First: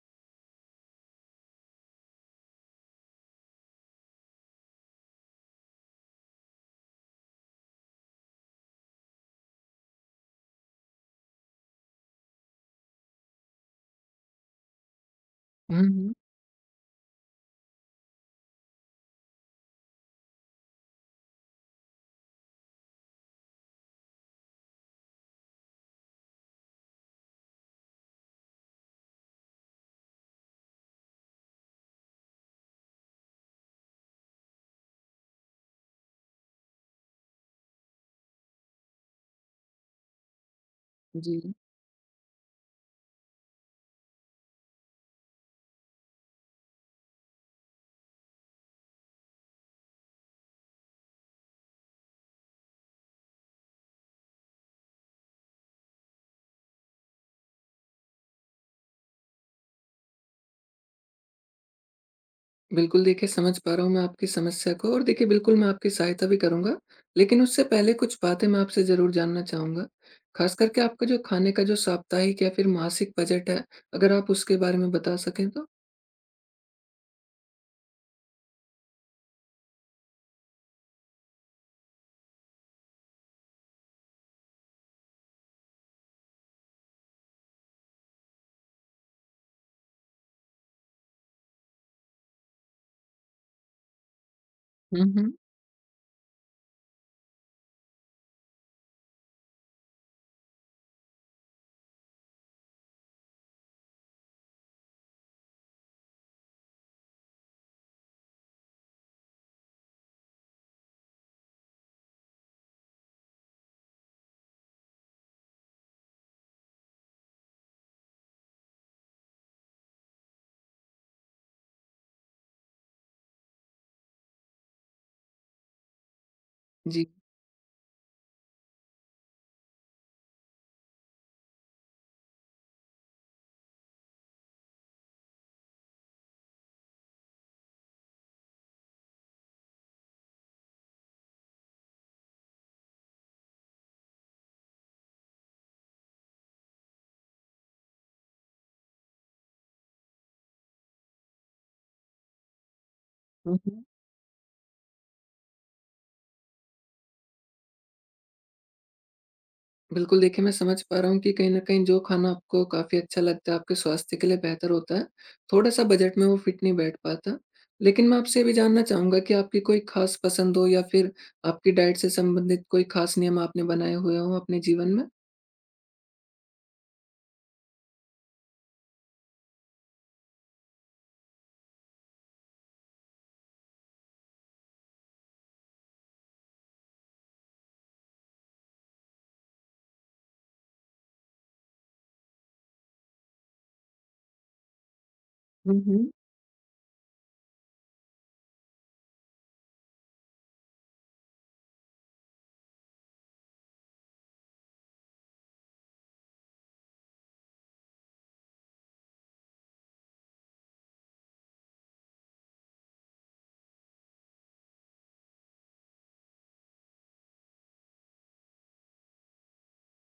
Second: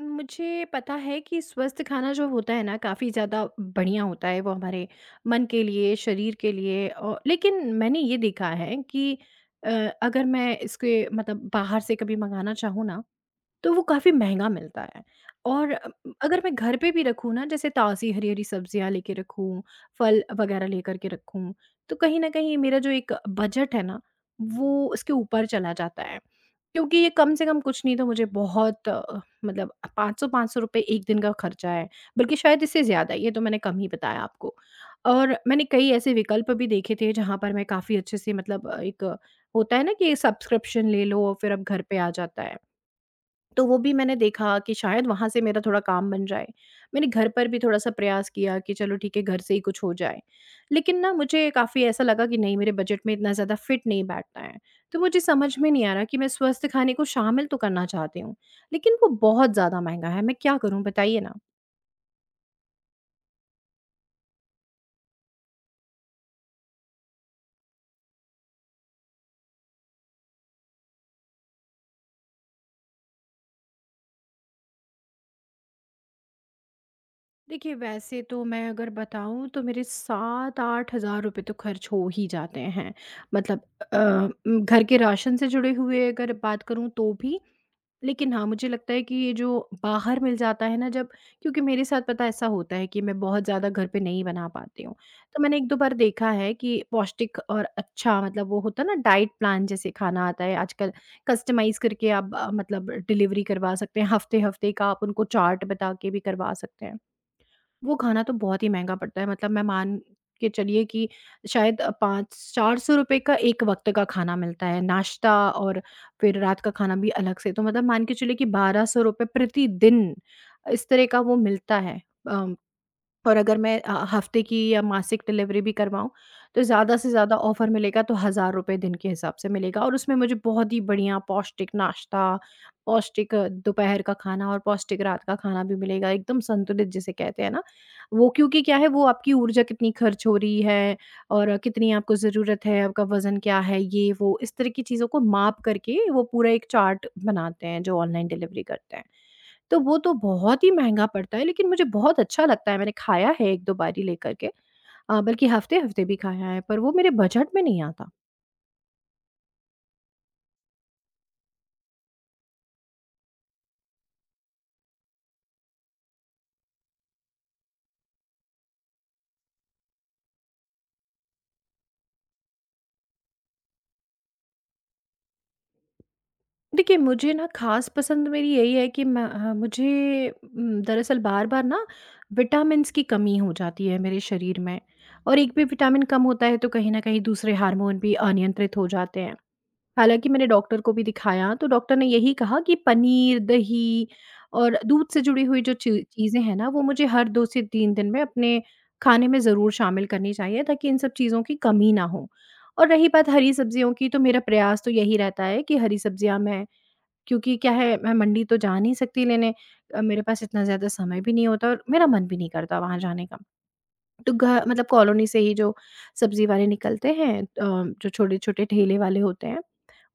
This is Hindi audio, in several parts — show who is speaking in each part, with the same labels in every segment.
Speaker 1: मुझे पता है कि स्वस्थ खाना जो होता है ना काफ़ी ज़्यादा बढ़िया होता है वो हमारे मन के लिए शरीर के लिए। और लेकिन मैंने ये देखा है कि अ, अगर मैं इसके मतलब बाहर से कभी मंगाना चाहूँ ना तो वो काफ़ी महँगा मिलता है। और
Speaker 2: हुँ, हुँ।
Speaker 1: अगर मैं घर पे भी रखूँ ना, जैसे ताज़ी हरी-हरी सब्ज़ियाँ लेके रखूँ, फल वग़ैरह लेकर के रखूँ, तो कहीं न कहीं मेरा जो एक बजट है ना, वो उसके ऊपर चला जाता है। क्योंकि ये कम से कम कुछ नहीं तो मुझे बहुत मतलब 500-500 रुपए 1 दिन का खर्चा है, बल्कि शायद इससे ज़्यादा, ये तो मैंने कम ही बताया आपको। और मैंने कई ऐसे विकल्प भी देखे थे जहाँ पर मैं काफ़ी अच्छे से मतलब एक होता है ना कि सब्सक्रिप्शन ले लो और फिर अब घर पे आ जाता है। तो वो भी मैंने देखा कि शायद वहाँ से मेरा थोड़ा काम बन जाए। मैंने घर पर भी थोड़ा-सा प्रयास किया कि चलो ठीक है, घर से ही कुछ हो जाए। लेकिन ना मुझे काफ़ी ऐसा लगा कि नहीं, मेरे बजट में इतना ज़्यादा फिट नहीं बैठता है। तो मुझे समझ में नहीं आ रहा कि मैं स्वस्थ खाने को शामिल तो करना चाहती हूँ, लेकिन वो बहुत ज़्यादा महँगा है। मैं क्या करूँ बताइए ना?
Speaker 2: बिल्कुल, देखिए समझ पा रहा हूँ मैं आपकी समस्या को, और देखिए बिल्कुल मैं आपकी सहायता भी करूँगा। लेकिन उससे पहले कुछ बातें मैं आपसे ज़रूर जानना चाहूँगा। ख़ास करके आपका जो खाने का जो साप्ताहिक या फिर मासिक बजट है, अगर आप उसके बारे में बता सकें तो?
Speaker 1: देखिए, वैसे तो मैं अगर बताऊँ तो मेरे 7-8 हज़ार रुपए तो खर्च हो ही जाते हैं। मतलब अ, घर के राशन से जुड़े हुए अगर बात करूँ तो भी। लेकिन हाँ, मुझे लगता है कि ये जो बाहर मिल जाता है ना, जब क्योंकि मेरे साथ पता है ऐसा होता है कि मैं बहुत ज़्यादा घर पे नहीं बना पाती हूँ।
Speaker 2: हुँ, हुँ।
Speaker 1: तो मैंने 1-2 बार देखा है कि पौष्टिक और अच्छा मतलब वो होता है ना डाइट प्लान जैसे खाना आता है आजकल, कस्टमाइज़ करके आप मतलब डिलीवरी करवा सकते हैं। हफ़्ते-हफ़्ते का आप उनको चार्ट बता के भी करवा सकते हैं। वो खाना तो बहुत ही महँगा पड़ता है, मतलब मैं मान के चलिए कि शायद 5 400 का एक वक़्त का खाना मिलता है, नाश्ता और फिर रात का खाना भी अलग से, तो मतलब मान के चलिए कि ₹1200 रुपए प्रतिदिन, इस तरह का वो मिलता है। अ और अगर मैं हफ्ते की या मासिक डिलीवरी भी करवाऊँ, तो ज़्यादा
Speaker 2: जी।
Speaker 1: से ज़्यादा ऑफ़र मिलेगा तो हज़ार रुपए दिन के हिसाब से मिलेगा और उसमें मुझे बहुत ही बढ़िया पौष्टिक नाश्ता, पौष्टिक दोपहर का खाना और पौष्टिक रात का खाना भी मिलेगा, एकदम संतुलित जिसे कहते हैं ना। वो क्योंकि क्या है, वो आपकी ऊर्जा कितनी खर्च हो रही है और कितनी आपको ज़रूरत है, आपका वज़न क्या है, ये वो इस तरह की चीज़ों को माप करके वो पूरा एक चार्ट बनाते हैं जो ऑनलाइन डिलीवरी करते हैं। तो वो तो बहुत ही महँगा पड़ता है, लेकिन मुझे बहुत अच्छा लगता है, मैंने खाया है
Speaker 2: हुँ,
Speaker 1: 1-2
Speaker 2: हुँ।
Speaker 1: बारी लेकर के। बल्कि हफ़्ते-हफ़्ते भी खाया है, पर वो मेरे बजट में नहीं आता।
Speaker 2: बिल्कुल, देखिए मैं समझ पा रहा हूँ कि कहीं न कहीं जो खाना आपको काफ़ी अच्छा लगता है, आपके स्वास्थ्य के लिए बेहतर होता है, थोड़ा-सा बजट में वो फिट नहीं बैठ पाता। लेकिन मैं आपसे ये भी जानना चाहूँगा कि आपकी कोई ख़ास पसंद हो, या फिर आपकी डाइट से संबंधित कोई ख़ास नियम आपने बनाए हुए हों अपने जीवन में?
Speaker 1: देखिए, मुझे ना ख़ास पसंद मेरी यही है कि मैं मुझे दरअसल बार-बार ना विटामिन्स की कमी हो जाती है मेरे शरीर में, और एक भी विटामिन कम होता है, तो कहीं न कहीं दूसरे हार्मोन भी अनियंत्रित हो जाते हैं। हालाँकि मैंने डॉक्टर को भी दिखाया, तो डॉक्टर ने यही कहा कि पनीर, दही और दूध से जुड़ी हुई जो
Speaker 2: हुँ,
Speaker 1: ची
Speaker 2: हुँ।
Speaker 1: चीज़ें हैं ना, वो मुझे हर 2 से 3 दिन में अपने खाने में ज़रूर शामिल करनी चाहिए ताकि इन सब चीज़ों की कमी ना हो। और रही बात हरी सब्जियों की, तो मेरा प्रयास तो यही रहता है कि हरी सब्जियाँ मैं, क्योंकि क्या है, मैं मंडी तो जा नहीं सकती लेने। मेरे पास इतना ज़्यादा समय भी नहीं होता और मेरा मन भी नहीं करता वहाँ जाने का। तो घ मतलब कॉलोनी से ही जो सब्ज़ी वाले निकलते हैं, जो छोटे-छोटे ठेले वाले होते हैं,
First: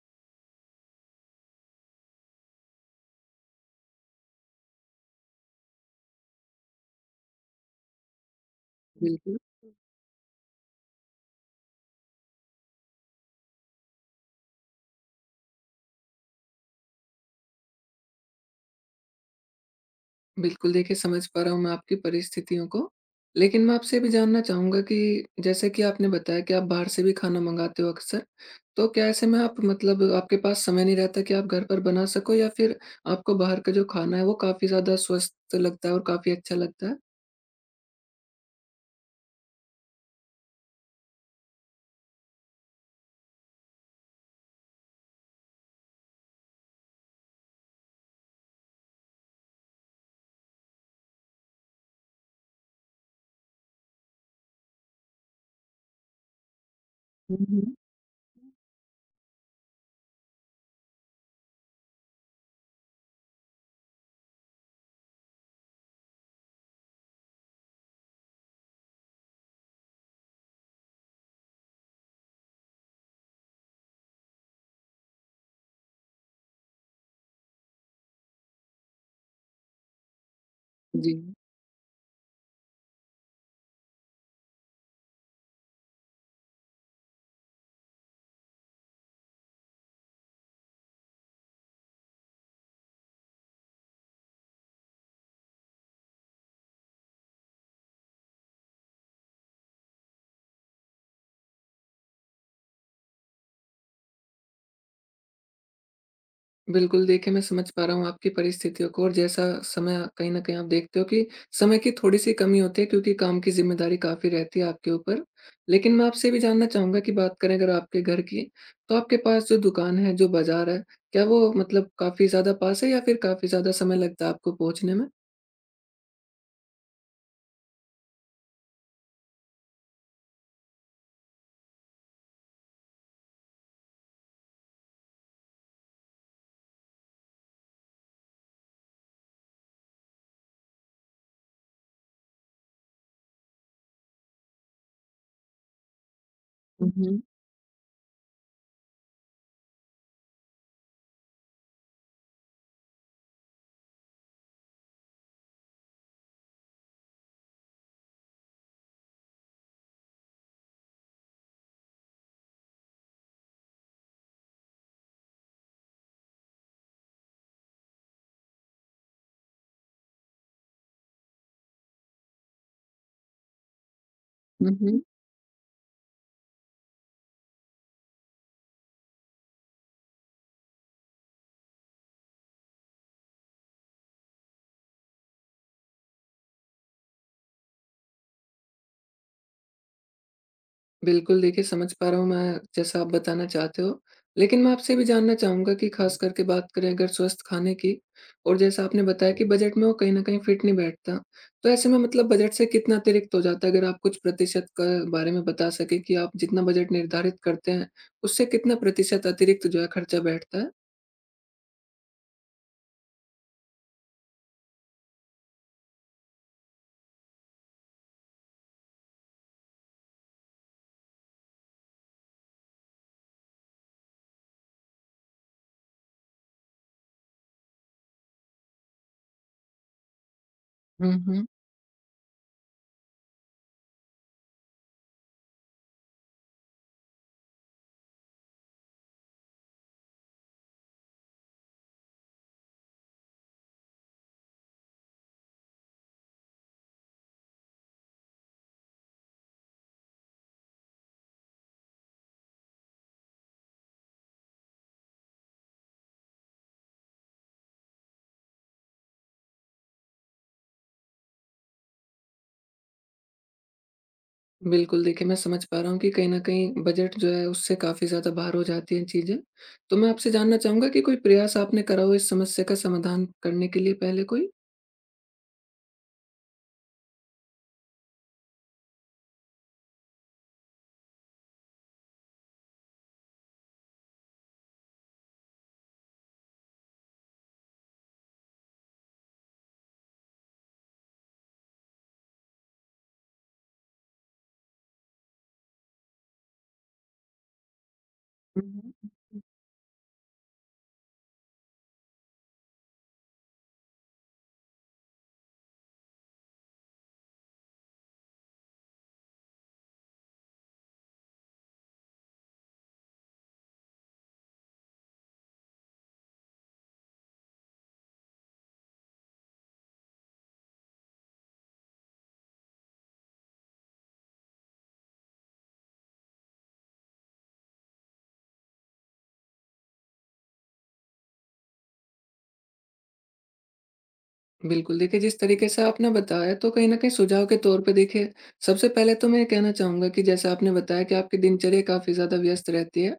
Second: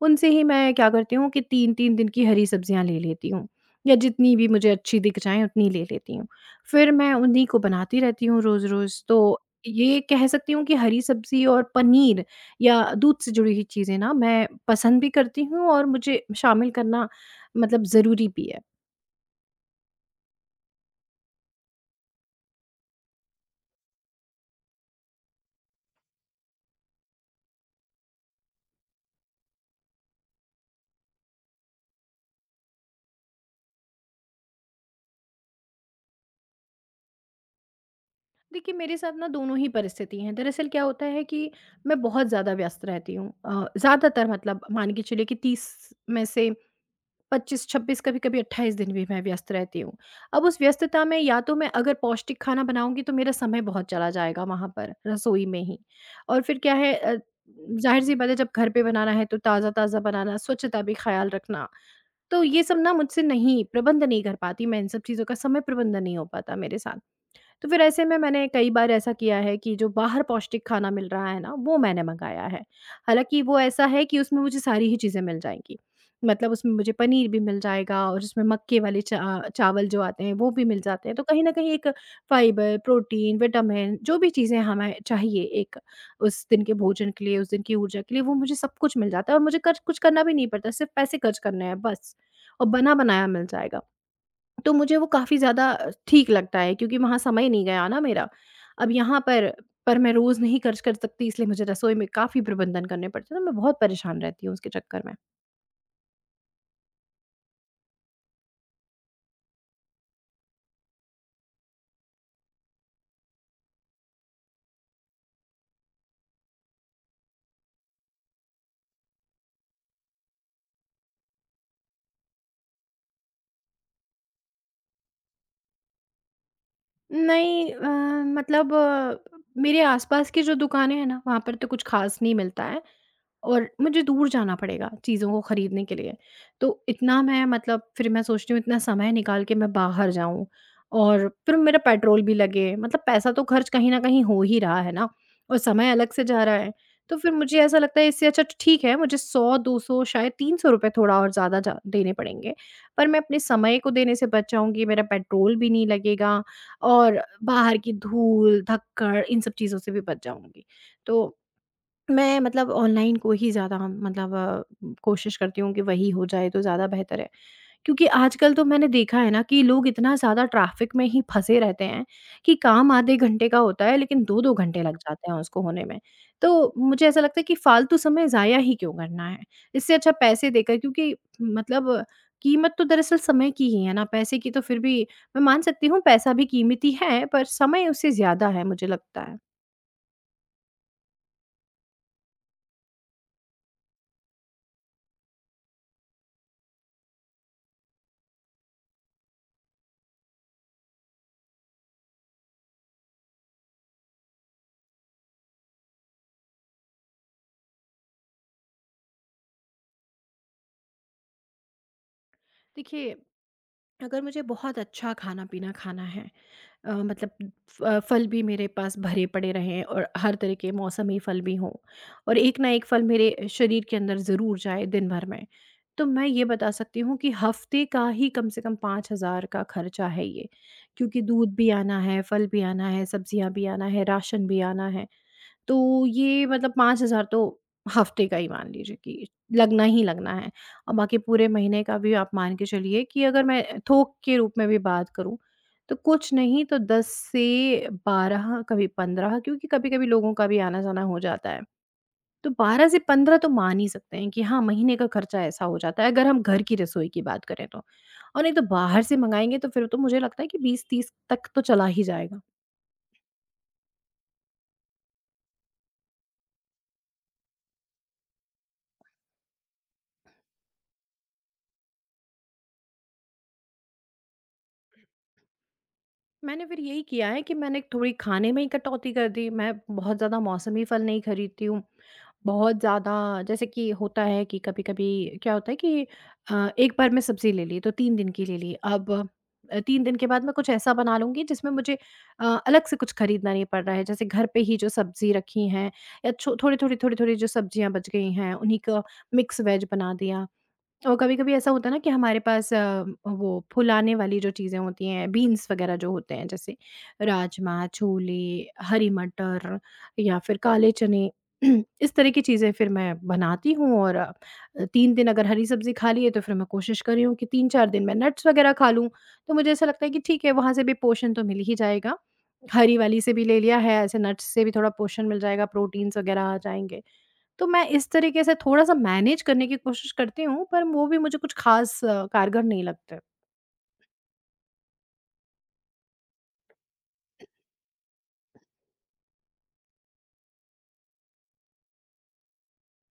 Speaker 1: उनसे ही मैं क्या करती हूँ कि 3-3 दिन की हरी सब्जियाँ ले लेती हूँ या जितनी भी मुझे अच्छी दिख जाएँ उतनी ले लेती हूँ। फिर मैं उन्हीं को बनाती रहती हूँ रोज़-रोज़। तो
Speaker 2: बिल्कुल।
Speaker 1: ये कह सकती हूँ कि हरी सब्ज़ी और पनीर या दूध से जुड़ी हुई चीज़ें ना मैं पसंद भी करती हूँ और मुझे शामिल करना मतलब ज़रूरी भी है।
Speaker 2: बिल्कुल, देखिए समझ पा रहा हूँ मैं आपकी परिस्थितियों को। लेकिन मैं आपसे ये भी जानना चाहूँगा कि, जैसे कि आपने बताया कि आप बाहर से भी खाना मँगाते हो अक्सर, तो क्या ऐसे में आप मतलब आपके पास समय नहीं रहता कि आप घर पर बना सको, या फिर आपको बाहर का जो खाना है वो काफ़ी ज़्यादा स्वस्थ लगता है और काफ़ी अच्छा लगता है?
Speaker 1: देखिए, मेरे साथ ना दोनों ही परिस्थिति हैं। दरअसल क्या होता है कि मैं बहुत ज़्यादा व्यस्त रहती हूँ। ज़्यादातर मतलब मान के चलिए कि 30 में से 25-26, कभी-कभी 28 दिन भी मैं व्यस्त रहती हूँ। अब उस व्यस्तता में या तो मैं अगर पौष्टिक खाना बनाऊँगी तो मेरा समय बहुत चला जाएगा वहाँ पर, रसोई में ही। और फिर क्या है,
Speaker 2: हुँ, हुँ।
Speaker 1: ज़ाहिर-सी बात है जब घर पे बनाना है तो ताज़ा-ताज़ा बनाना, स्वच्छता भी ख़्याल रखना, तो ये सब ना मुझसे नहीं प्रबंध नहीं कर पाती मैं, इन सब चीज़ों का समय प्रबंधन नहीं हो पाता मेरे साथ। तो फिर ऐसे में मैंने कई बार ऐसा किया है कि जो बाहर पौष्टिक खाना मिल रहा है ना, वो मैंने मँगाया है। हालाँकि वो ऐसा है कि उसमें मुझे सारी ही चीज़ें मिल जाएँगी। मतलब उसमें मुझे पनीर भी मिल जाएगा और उसमें मक्के वाले चा चावल जो आते हैं, वो भी मिल जाते
Speaker 2: जी।
Speaker 1: हैं। तो कहीं न कहीं एक फाइबर, प्रोटीन, विटामिन जो भी चीज़ें हमें चाहिए एक उस दिन के भोजन के लिए, उस दिन की ऊर्जा के लिए, वो मुझे सब कुछ मिल जाता है और मुझे कर्च कुछ करना भी नहीं पड़ता, सिर्फ़ पैसे खर्च करने हैं बस, और बना-बनाया मिल जाएगा। तो मुझे वो काफ़ी ज़्यादा ठीक लगता है क्योंकि वहाँ समय नहीं गया ना मेरा। अब यहाँ पर मैं रोज़ नहीं खर्च कर सकती, इसलिए मुझे रसोई में काफ़ी प्रबंधन करने पड़ते हैं, तो मैं बहुत परेशान रहती हूँ उसके चक्कर में।
Speaker 2: बिल्कुल, देखिए मैं समझ पा रहा हूँ आपकी परिस्थितियों को, और जैसा समय कहीं न कहीं आप देखते हो कि समय की थोड़ी-सी कमी होती है क्योंकि काम की ज़िम्मेदारी काफ़ी रहती है आपके ऊपर। लेकिन मैं आपसे ये भी जानना चाहूँगा कि बात करें अगर आपके घर की, तो आपके पास जो दुकान है, जो बाज़ार है, क्या वो मतलब काफ़ी ज़्यादा पास है, या फिर काफ़ी ज़्यादा समय लगता है आपको पहुँचने में?
Speaker 1: नहीं, मतलब अ, मेरे आसपास की जो दुकानें हैं ना, वहाँ पर तो कुछ खास नहीं मिलता है। और मुझे दूर जाना पड़ेगा चीज़ों को खरीदने के लिए। तो इतना मैं मतलब फिर मैं सोचती हूँ इतना समय निकाल के मैं बाहर जाऊँ और फिर मेरा पेट्रोल भी लगे, मतलब पैसा तो खर्च कहीं न कहीं हो ही रहा है ना, और समय अलग से जा रहा है।
Speaker 2: हुँ,
Speaker 1: तो
Speaker 2: हुँ।
Speaker 1: फिर मुझे ऐसा लगता है इससे अच्छा तो ठीक है मुझे 100, 200 शायद 300 रुपए थोड़ा और ज़्यादा जा देने पड़ेंगे। पर मैं अपने समय को देने से बच जाऊँगी, मेरा पेट्रोल भी नहीं लगेगा और बाहर की धूल, धक्कड़ इन सब चीज़ों से भी बच जाऊँगी। तो मैं मतलब ऑनलाइन को ही ज़्यादा मतलब कोशिश करती हूँ कि वही हो जाए तो ज़्यादा बेहतर है। क्योंकि आजकल तो मैंने देखा है ना कि लोग इतना ज़्यादा ट्रैफ़िक में ही फँसे रहते हैं कि काम आधे घंटे का होता है लेकिन 2-2
Speaker 2: हुँ,
Speaker 1: घंटे लग
Speaker 2: हुँ।
Speaker 1: जाते हैं उसको होने में। तो मुझे ऐसा लगता है कि फ़ालतू समय ज़ाया ही क्यों करना है? इससे अच्छा पैसे देकर, क्योंकि मतलब कीमत तो दरअसल समय की ही है ना, पैसे की तो फिर भी मैं मान सकती हूँ पैसा भी कीमती है पर समय उससे ज़्यादा है मुझे लगता है।
Speaker 2: बिल्कुल, देखिए समझ पा रहा हूँ मैं जैसा आप बताना चाहते हो। लेकिन मैं आपसे भी जानना चाहूँगा कि ख़ास करके बात करें अगर स्वस्थ खाने की, और जैसा आपने बताया कि बजट में वो कहीं न कहीं फिट नहीं बैठता। तो ऐसे में मतलब बजट से कितना अतिरिक्त हो जाता है? अगर आप कुछ प्रतिशत के बारे में बता सकें कि आप जितना बजट निर्धारित करते हैं, उससे कितना प्रतिशत अतिरिक्त जो है खर्चा बैठता
Speaker 1: देखिए, अगर मुझे बहुत अच्छा खाना-पीना खाना है, मतलब फल भी मेरे पास भरे पड़े रहें और हर तरह के मौसमी फल भी हों और एक ना एक फल मेरे शरीर के अंदर ज़रूर जाए दिन भर में, तो मैं ये बता सकती हूँ कि हफ़्ते का ही कम से कम 5,000 का खर्चा है ये। क्योंकि
Speaker 2: है?
Speaker 1: दूध भी आना है, फल भी आना है, सब्जियाँ भी आना है, राशन भी आना है। तो ये मतलब 5,000 तो हफ्ते का ही मान लीजिए कि लगना ही लगना है, और बाकी पूरे महीने का भी आप मान के चलिए कि अगर मैं थोक के रूप में भी बात करूँ, तो कुछ नहीं तो 10 से 12, कभी 15, क्योंकि कभी-कभी लोगों का भी आना-जाना हो जाता है। तो 12 से 15 तो मान ही सकते हैं कि हाँ, महीने का खर्चा ऐसा हो जाता है अगर हम घर की रसोई की बात करें तो। और नहीं तो बाहर से मँगाएँगे तो फिर तो मुझे लगता है कि 20-30 तक तो चला ही जाएगा।
Speaker 2: बिल्कुल, देखिए मैं समझ पा रहा हूँ कि कहीं न कहीं बजट जो है उससे काफ़ी ज़्यादा बाहर हो जाती हैं चीज़ें। तो मैं आपसे जानना चाहूँगा कि कोई प्रयास आपने करा हो इस समस्या का समाधान करने के लिए पहले कोई?
Speaker 1: मैंने फिर यही किया है कि मैंने थोड़ी खाने में ही कटौती कर दी। मैं बहुत ज़्यादा मौसमी फल नहीं खरीदती हूँ। बहुत ज़्यादा जैसे कि होता है कि कभी-कभी क्या होता है कि एक बार मैं सब्ज़ी ले ली तो 3 दिन की ले ली। अब 3 दिन के बाद मैं कुछ ऐसा बना लूँगी जिसमें मुझे अलग से कुछ खरीदना नहीं पड़ रहा है। जैसे घर पे ही जो सब्ज़ी रखी हैं या छो थोड़ी-थोड़ी, थोड़ी-थोड़ी जो सब्ज़ियाँ बच गई हैं उन्हीं का मिक्स वेज बना दिया। और कभी-कभी ऐसा होता है ना कि हमारे पास वो फुलाने वाली जो चीज़ें होती हैं, बीन्स वगैरह जो होते हैं, जैसे राजमा, छोले, हरी मटर या फिर काले चने, इस तरह की चीज़ें फिर मैं बनाती हूँ, और 3 दिन अगर हरी सब्ज़ी खा ली है, तो फिर मैं कोशिश कर रही हूँ कि 3-4 दिन मैं नट्स वगैरह खा लूँ। तो मुझे ऐसा लगता है कि ठीक है, वहाँ से भी पोषण तो मिल ही जाएगा। हरी वाली से भी ले लिया है, ऐसे नट्स से भी थोड़ा पोषण मिल जाएगा, प्रोटीन्स वगैरह आ जाएँगे। तो मैं इस तरीके से थोड़ा-सा मैनेज करने की कोशिश करती हूँ, पर वो भी मुझे कुछ ख़ास कारगर नहीं लगता।
Speaker 2: बिल्कुल, देखिए जिस तरीके से आपने बताया, तो कहीं न कहीं सुझाव के तौर पे देखिए, सबसे पहले तो मैं ये कहना चाहूँगा कि जैसे आपने बताया कि आपकी दिनचर्या काफ़ी ज़्यादा व्यस्त रहती है,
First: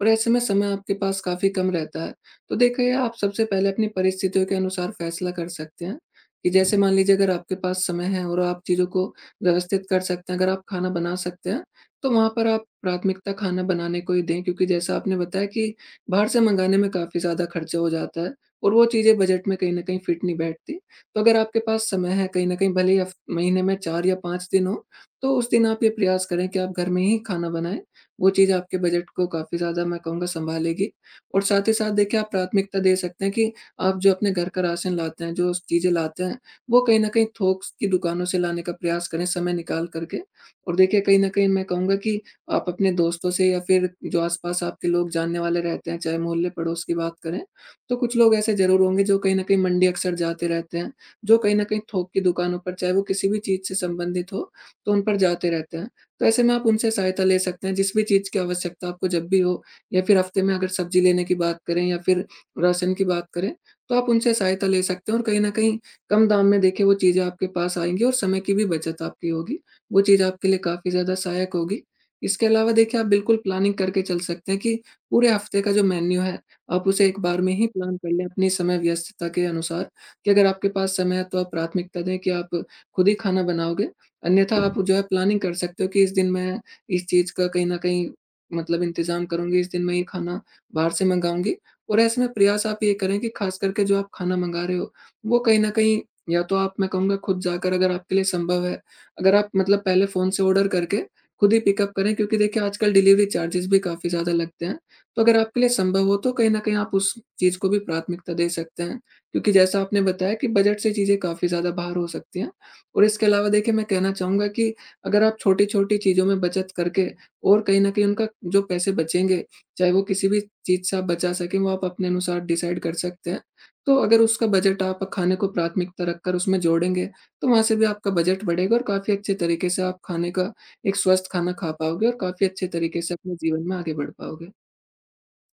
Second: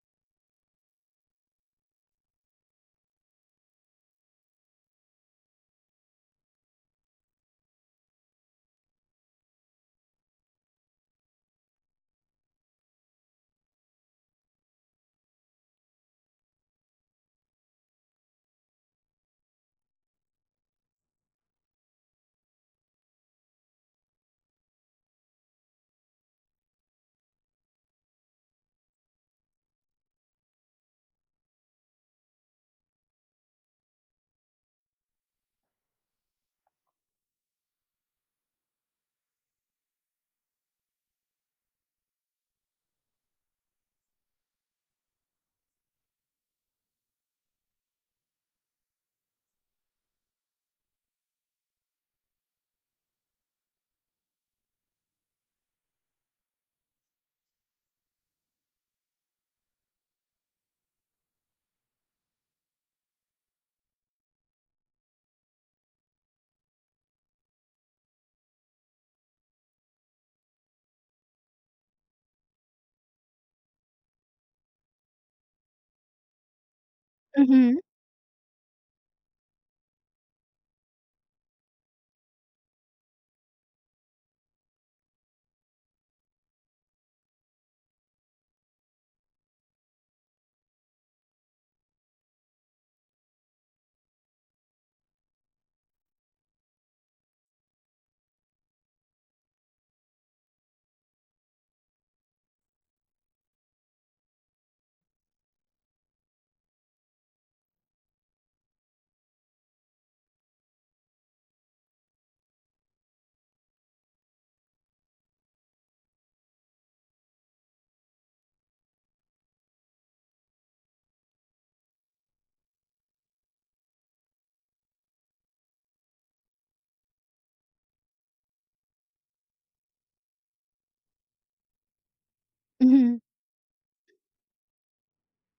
Speaker 2: और ऐसे में समय आपके पास काफ़ी कम रहता है। तो देखिए, आप सबसे पहले अपनी परिस्थितियों के अनुसार फैसला कर सकते हैं कि जैसे मान लीजिए, अगर आपके पास समय है और आप चीज़ों को व्यवस्थित कर सकते हैं, अगर आप खाना बना सकते हैं, तो वहाँ पर आप प्राथमिकता खाना बनाने को ही दें, क्योंकि जैसा आपने बताया कि बाहर से मँगाने में काफ़ी ज़्यादा खर्चा हो जाता है, और वो चीज़ें बजट में कहीं न कहीं फिट नहीं बैठती। तो अगर आपके पास समय है कहीं न कहीं, भले ही हफ़ महीने में 4 या 5 दिन हो, तो उस दिन आप ये प्रयास करें कि आप घर में ही खाना बनाएँ। वो चीज़ आपके बजट को काफ़ी ज़्यादा, मैं कहूँगा, सँभालेगी। और साथ ही साथ देखिए, आप प्राथमिकता दे सकते हैं कि आप जो अपने घर का राशन लाते हैं, जो चीज़ें लाते हैं, वो कहीं न कहीं थोक की दुकानों से लाने का प्रयास करें समय निकाल कर के। और देखिए, कहीं न कहीं मैं कहूँगा कि आप अपने दोस्तों से या फिर जो आस-पास आपके लोग जानने वाले रहते हैं, चाहे मोहल्ले पड़ोस की बात करें, तो कुछ लोग ऐसे ज़रूर होंगे जो कहीं न कहीं मंडी अक्सर जाते रहते हैं। जो कहीं न कहीं थोक की दुकानों पर, चाहे वो किसी भी चीज़ से संबंधित हो, तो उन पर जाते रहते हैं। तो ऐसे में आप उनसे सहायता ले सकते हैं, जिस भी चीज़ की आवश्यकता आपको जब भी हो, या फिर हफ्ते में अगर सब्जी लेने की बात करें या फिर राशन की बात करें, तो आप उनसे सहायता ले सकते हैं, और कहीं न कहीं कम दाम में देखिए वो चीज़ें आपके पास आएँगी और समय की भी बचत आपकी होगी। वो चीज़ आपके लिए काफ़ी ज़्यादा सहायक होगी। इसके अलावा देखिए, आप बिल्कुल प्लानिंग करके चल सकते हैं कि पूरे हफ्ते का जो मेन्यू है, आप उसे एक बार
Speaker 1: हुँ,
Speaker 2: में ही
Speaker 1: हुँ।
Speaker 2: प्लान कर लें अपनी समय व्यस्तता के अनुसार। कि अगर आपके पास समय है, तो आप प्राथमिकता दें कि आप खुद ही खाना बनाओगे, अन्यथा आप जो है प्लानिंग कर सकते हो कि इस दिन मैं इस चीज़ का कहीं न कहीं मतलब इंतज़ाम करूँगी, इस दिन मैं ये खाना बाहर से मँगाऊँगी। और ऐसे में प्रयास आप ये करें कि ख़ास करके जो आप खाना मँगा रहे हो, वो कहीं न कहीं, या तो आप, मैं कहूँगा, खुद जाकर, अगर आपके लिए संभव है, अगर आप मतलब पहले फ़ोन से ऑर्डर करके खुद ही पिकअप करें, क्योंकि देखिए आजकल डिलीवरी चार्जेज़ भी काफ़ी ज़्यादा लगते हैं। तो अगर आपके लिए संभव हो, तो कहीं न कहीं आप उस चीज़ को भी प्राथमिकता दे सकते हैं। क्योंकि जैसा आपने बताया कि बजट से चीज़ें काफ़ी ज़्यादा बाहर हो सकती हैं। और इसके अलावा देखिए, मैं कहना चाहूँगा कि अगर आप छोटी-छोटी चीज़ों में बचत करके, और कहीं न कहीं उनका जो पैसे बचेंगे, चाहे वो किसी भी चीज़ से आप बचा सकें, वो आप अपने अनुसार डिसाइड कर सकते हैं। तो अगर उसका बजट आप खाने को प्राथमिकता रखकर उसमें जोड़ेंगे, तो वहाँ से भी आपका बजट बढ़ेगा, और काफ़ी अच्छे तरीके से आप खाने का एक स्वस्थ खाना खा पाओगे, और काफ़ी अच्छे तरीके से
Speaker 1: हुँ।
Speaker 2: अपने जीवन में आगे बढ़ पाओगे।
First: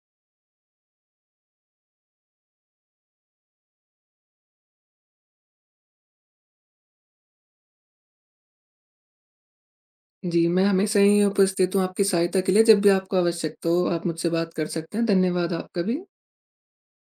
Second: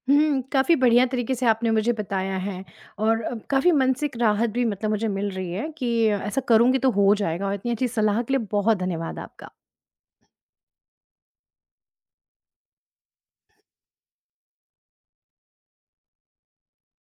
Speaker 1: हुँ, काफ़ी बढ़िया तरीके से आपने मुझे बताया है, और काफ़ी मानसिक राहत भी मतलब मुझे मिल रही है कि ऐसा करूँगी तो हो जाएगा, और इतनी अच्छी सलाह के लिए बहुत धन्यवाद आपका।
Speaker 2: जी, मैं हमेशा यहीं उपस्थित हूँ आपकी सहायता के लिए, जब भी आपको आवश्यकता हो आप मुझसे बात कर सकते हैं। धन्यवाद आपका भी।